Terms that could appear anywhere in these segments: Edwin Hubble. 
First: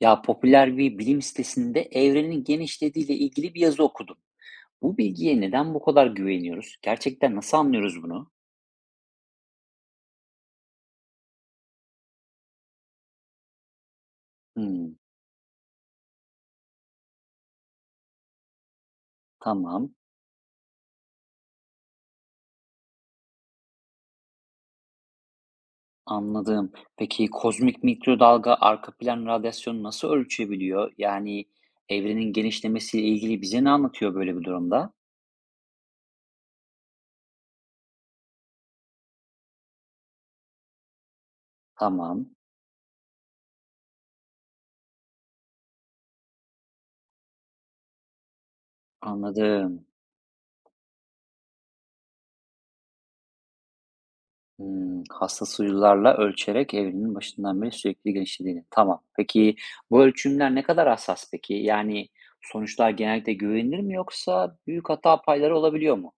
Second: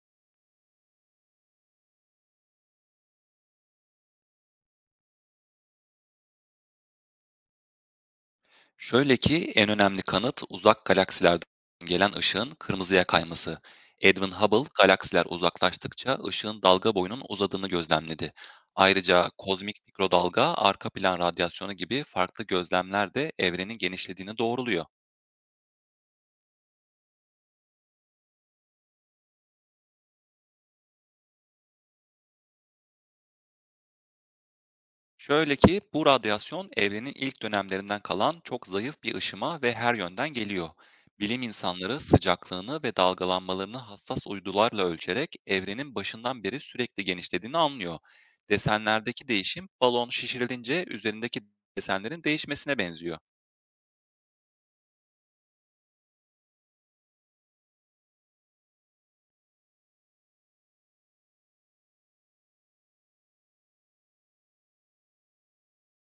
Ya popüler bir bilim sitesinde evrenin genişlediğiyle ilgili bir yazı okudum. Bu bilgiye neden bu kadar güveniyoruz? Gerçekten nasıl anlıyoruz bunu? Şöyle ki en önemli kanıt uzak galaksilerden gelen ışığın kırmızıya kayması. Edwin Hubble Hmm, galaksiler uzaklaştıkça ışığın dalga boyunun uzadığını gözlemledi. Ayrıca kozmik tamam, mikrodalga, arka plan radyasyonu gibi farklı gözlemler de evrenin genişlediğini doğruluyor. anladım. Peki kozmik mikrodalga arka plan radyasyonu nasıl ölçebiliyor? Yani evrenin genişlemesiyle ilgili bize ne anlatıyor böyle bir durumda? Şöyle ki bu radyasyon evrenin ilk dönemlerinden kalan çok zayıf bir ışıma ve her yönden geliyor. Bilim insanları Tamam, sıcaklığını ve dalgalanmalarını hassas uydularla ölçerek evrenin başından beri sürekli genişlediğini anlıyor. Desenlerdeki değişim anladım. balon şişirilince üzerindeki desenlerin değişmesine benziyor. Hımm, hassas uydularla ölçerek evrenin başından beri sürekli genişlediğini. Tamam. Peki, bu ölçümler ne kadar hassas peki? Yani, sonuçlar genellikle güvenilir mi yoksa büyük hata payları olabiliyor mu?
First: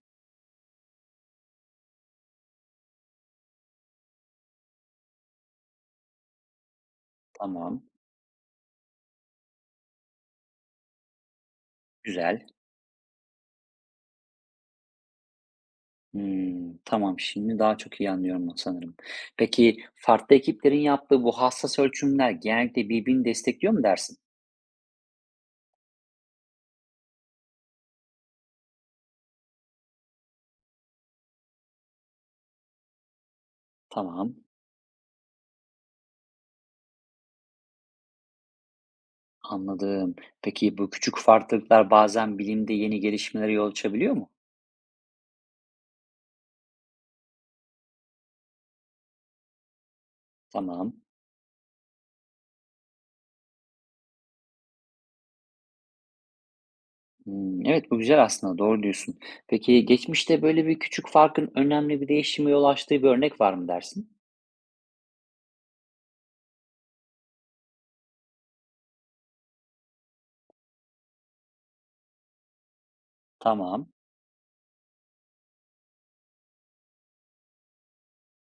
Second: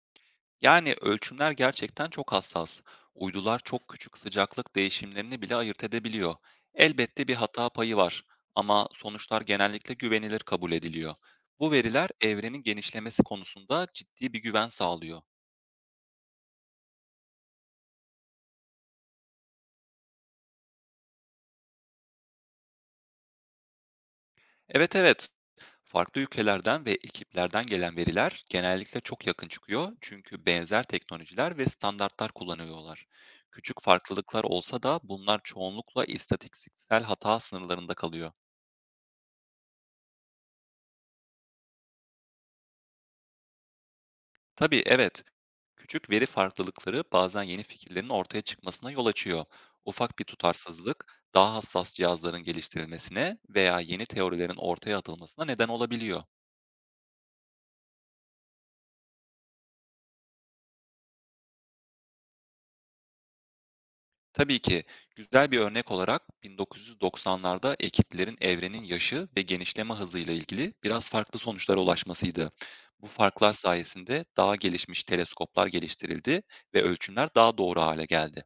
Yani ölçümler gerçekten çok hassas. Uydular çok küçük sıcaklık değişimlerini bile ayırt edebiliyor. Elbette bir hata Tamam, payı var ama sonuçlar genellikle güvenilir kabul ediliyor. Bu veriler güzel. evrenin genişlemesi konusunda ciddi bir güven sağlıyor. Hımm, tamam, şimdi daha çok iyi anlıyorum sanırım. Peki, farklı ekiplerin yaptığı bu hassas ölçümler genellikle birbirini destekliyor mu dersin? Evet evet, farklı ülkelerden ve ekiplerden gelen veriler genellikle çok yakın çıkıyor çünkü benzer teknolojiler ve standartlar kullanıyorlar. Küçük Tamam, farklılıklar olsa da bunlar çoğunlukla istatistiksel hata sınırlarında kalıyor. anladım. Peki, bu küçük farklılıklar bazen bilimde yeni gelişmelere yol açabiliyor mu? Tabii evet. Küçük veri farklılıkları bazen yeni fikirlerin ortaya çıkmasına yol açıyor. Ufak bir Tamam. tutarsızlık daha hassas cihazların geliştirilmesine veya yeni teorilerin ortaya atılmasına neden olabiliyor. Hımm, evet, bu güzel aslında, doğru diyorsun. Peki, geçmişte böyle bir küçük farkın önemli bir değişime yol açtığı bir örnek var mı dersin? Tabii ki güzel bir örnek olarak 1990'larda ekiplerin evrenin yaşı ve genişleme hızıyla ilgili biraz farklı sonuçlara ulaşmasıydı. Bu farklar Tamam, sayesinde daha gelişmiş teleskoplar geliştirildi ve ölçümler daha doğru hale geldi.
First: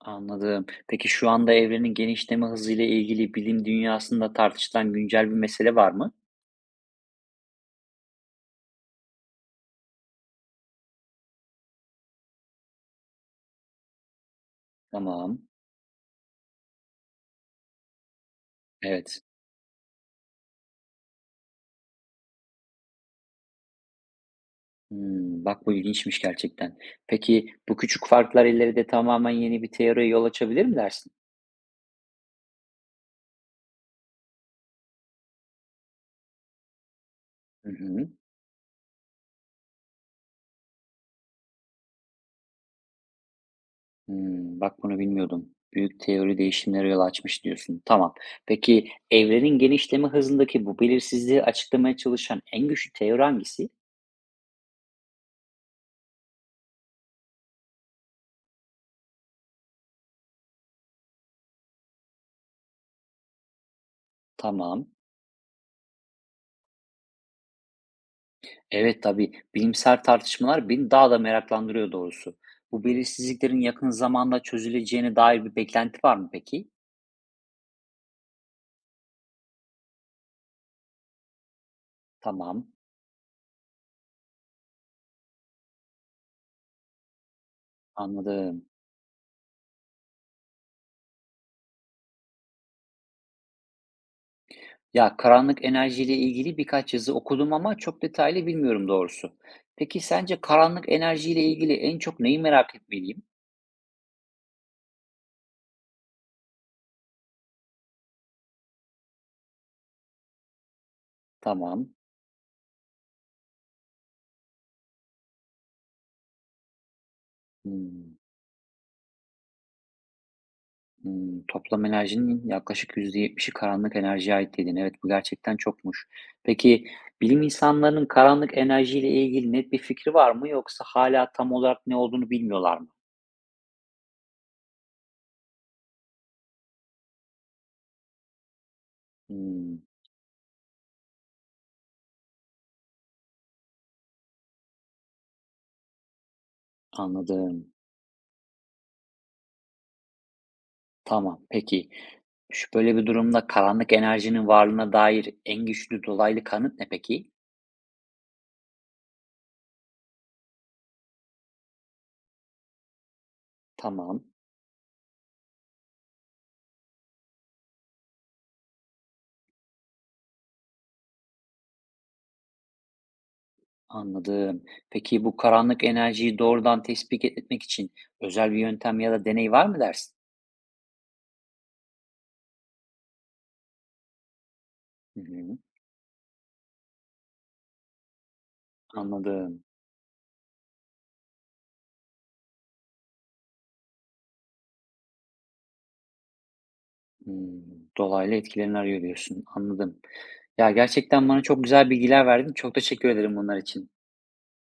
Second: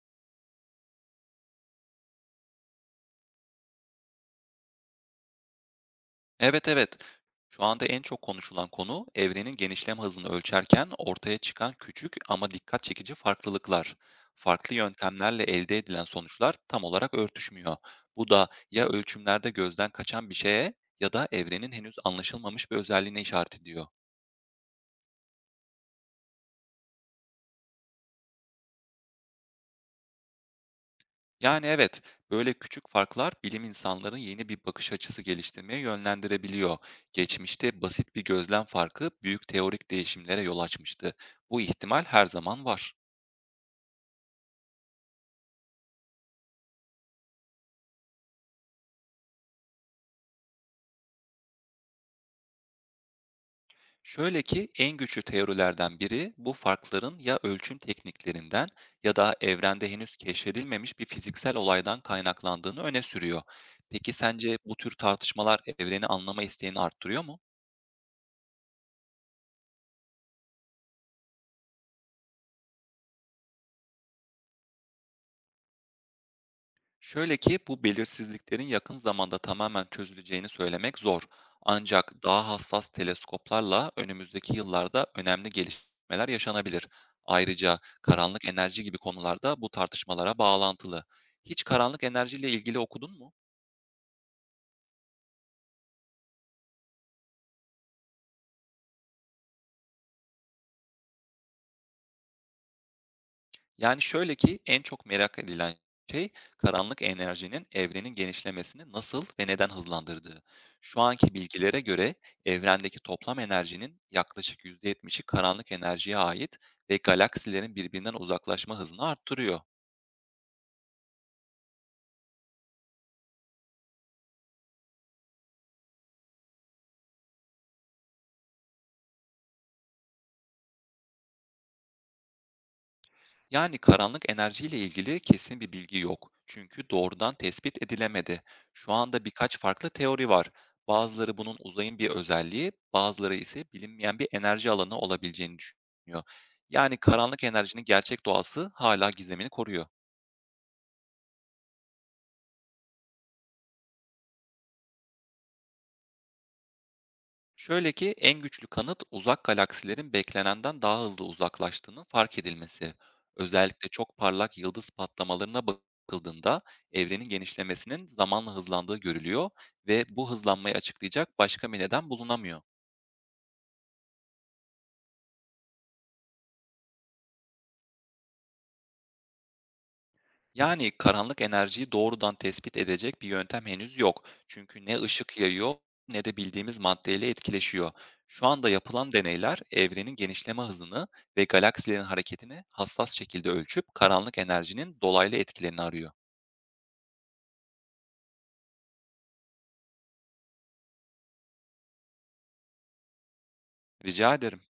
anladım. Peki, şu anda evrenin genişleme hızıyla ilgili bilim dünyasında tartışılan güncel bir mesele var mı? Evet, evet. Şu anda en çok konuşulan konu evrenin genişlem hızını ölçerken ortaya çıkan küçük ama dikkat çekici farklılıklar. Farklı Tamam, yöntemlerle elde edilen sonuçlar tam olarak örtüşmüyor. Bu da ya evet. ölçümlerde gözden kaçan bir şeye ya da evrenin henüz anlaşılmamış bir özelliğine işaret ediyor. Hımm, bak bu ilginçmiş gerçekten. Peki, bu küçük farklar ileride tamamen yeni bir teoriye yol açabilir mi dersin? Yani evet, böyle küçük farklar bilim insanların yeni bir bakış açısı geliştirmeye yönlendirebiliyor. Hı Geçmişte hı. basit bir gözlem farkı büyük teorik değişimlere yol açmıştı. Bu ihtimal her zaman var. Hımm, bak bunu bilmiyordum. Büyük teori değişimlere yol açmış diyorsun. Tamam. Peki evrenin genişleme hızındaki bu belirsizliği açıklamaya çalışan en güçlü teori hangisi? Şöyle ki en güçlü teorilerden biri bu farkların ya ölçüm tekniklerinden ya da evrende henüz keşfedilmemiş bir fiziksel olaydan kaynaklandığını öne sürüyor. Peki sence bu Tamam. tür tartışmalar evreni anlama isteğini arttırıyor mu? Evet, tabii. Bilimsel tartışmalar beni daha da meraklandırıyor doğrusu. Bu belirsizliklerin yakın zamanda çözüleceğine dair bir beklenti var mı peki? Şöyle ki bu belirsizliklerin yakın zamanda tamamen çözüleceğini söylemek zor. Ancak daha Tamam, hassas teleskoplarla önümüzdeki yıllarda önemli gelişmeler yaşanabilir. Ayrıca karanlık anladım. enerji gibi konularda bu tartışmalara bağlantılı. Hiç karanlık enerjiyle ilgili okudun mu? Ya karanlık enerjiyle ilgili birkaç yazı okudum ama çok detaylı bilmiyorum doğrusu. Peki sence karanlık enerjiyle ilgili en çok neyi merak etmeliyim? Yani şöyle ki en çok merak edilen şey karanlık enerjinin evrenin genişlemesini nasıl ve neden hızlandırdığı. Şu anki bilgilere Tamam. göre evrendeki toplam enerjinin yaklaşık %70'i karanlık enerjiye ait ve galaksilerin birbirinden Hımm. uzaklaşma hızını arttırıyor. Hımm. Toplam enerjinin yaklaşık %70'i karanlık enerjiye ait dedin. Evet, bu gerçekten çokmuş. Peki, bilim insanlarının karanlık enerjiyle ilgili net bir fikri var mı yoksa hala tam olarak ne olduğunu bilmiyorlar mı? Yani karanlık enerjiyle ilgili kesin bir bilgi yok. Çünkü doğrudan tespit edilemedi. Şu anda birkaç Hımm. farklı teori var. Bazıları bunun uzayın bir özelliği, bazıları ise bilinmeyen bir enerji alanı olabileceğini düşünüyor. Yani karanlık Anladım. enerjinin gerçek doğası hala gizemini koruyor. Tamam, peki. Şu böyle bir durumda karanlık enerjinin varlığına dair en güçlü dolaylı kanıt ne peki? Şöyle ki en güçlü kanıt uzak galaksilerin beklenenden daha hızlı uzaklaştığının fark edilmesi. Özellikle çok Tamam, parlak yıldız patlamalarına bakıldığında evrenin genişlemesinin zamanla hızlandığı görülüyor ve bu hızlanmayı açıklayacak başka bir neden bulunamıyor. anladım. Peki, bu karanlık enerjiyi doğrudan tespit etmek için özel bir yöntem ya da deney var mı dersin? Yani karanlık enerjiyi doğrudan tespit edecek bir yöntem henüz yok. Çünkü ne Hı ışık hı. yayıyor ne de bildiğimiz maddeyle etkileşiyor. Şu anda yapılan deneyler Anladım. evrenin genişleme hızını ve galaksilerin hareketini hassas şekilde ölçüp karanlık enerjinin dolaylı etkilerini arıyor. Hımm, dolaylı etkilerini arıyor diyorsun. Anladım. Ya, gerçekten bana çok güzel bilgiler verdin. Çok teşekkür ederim bunlar için. Rica ederim.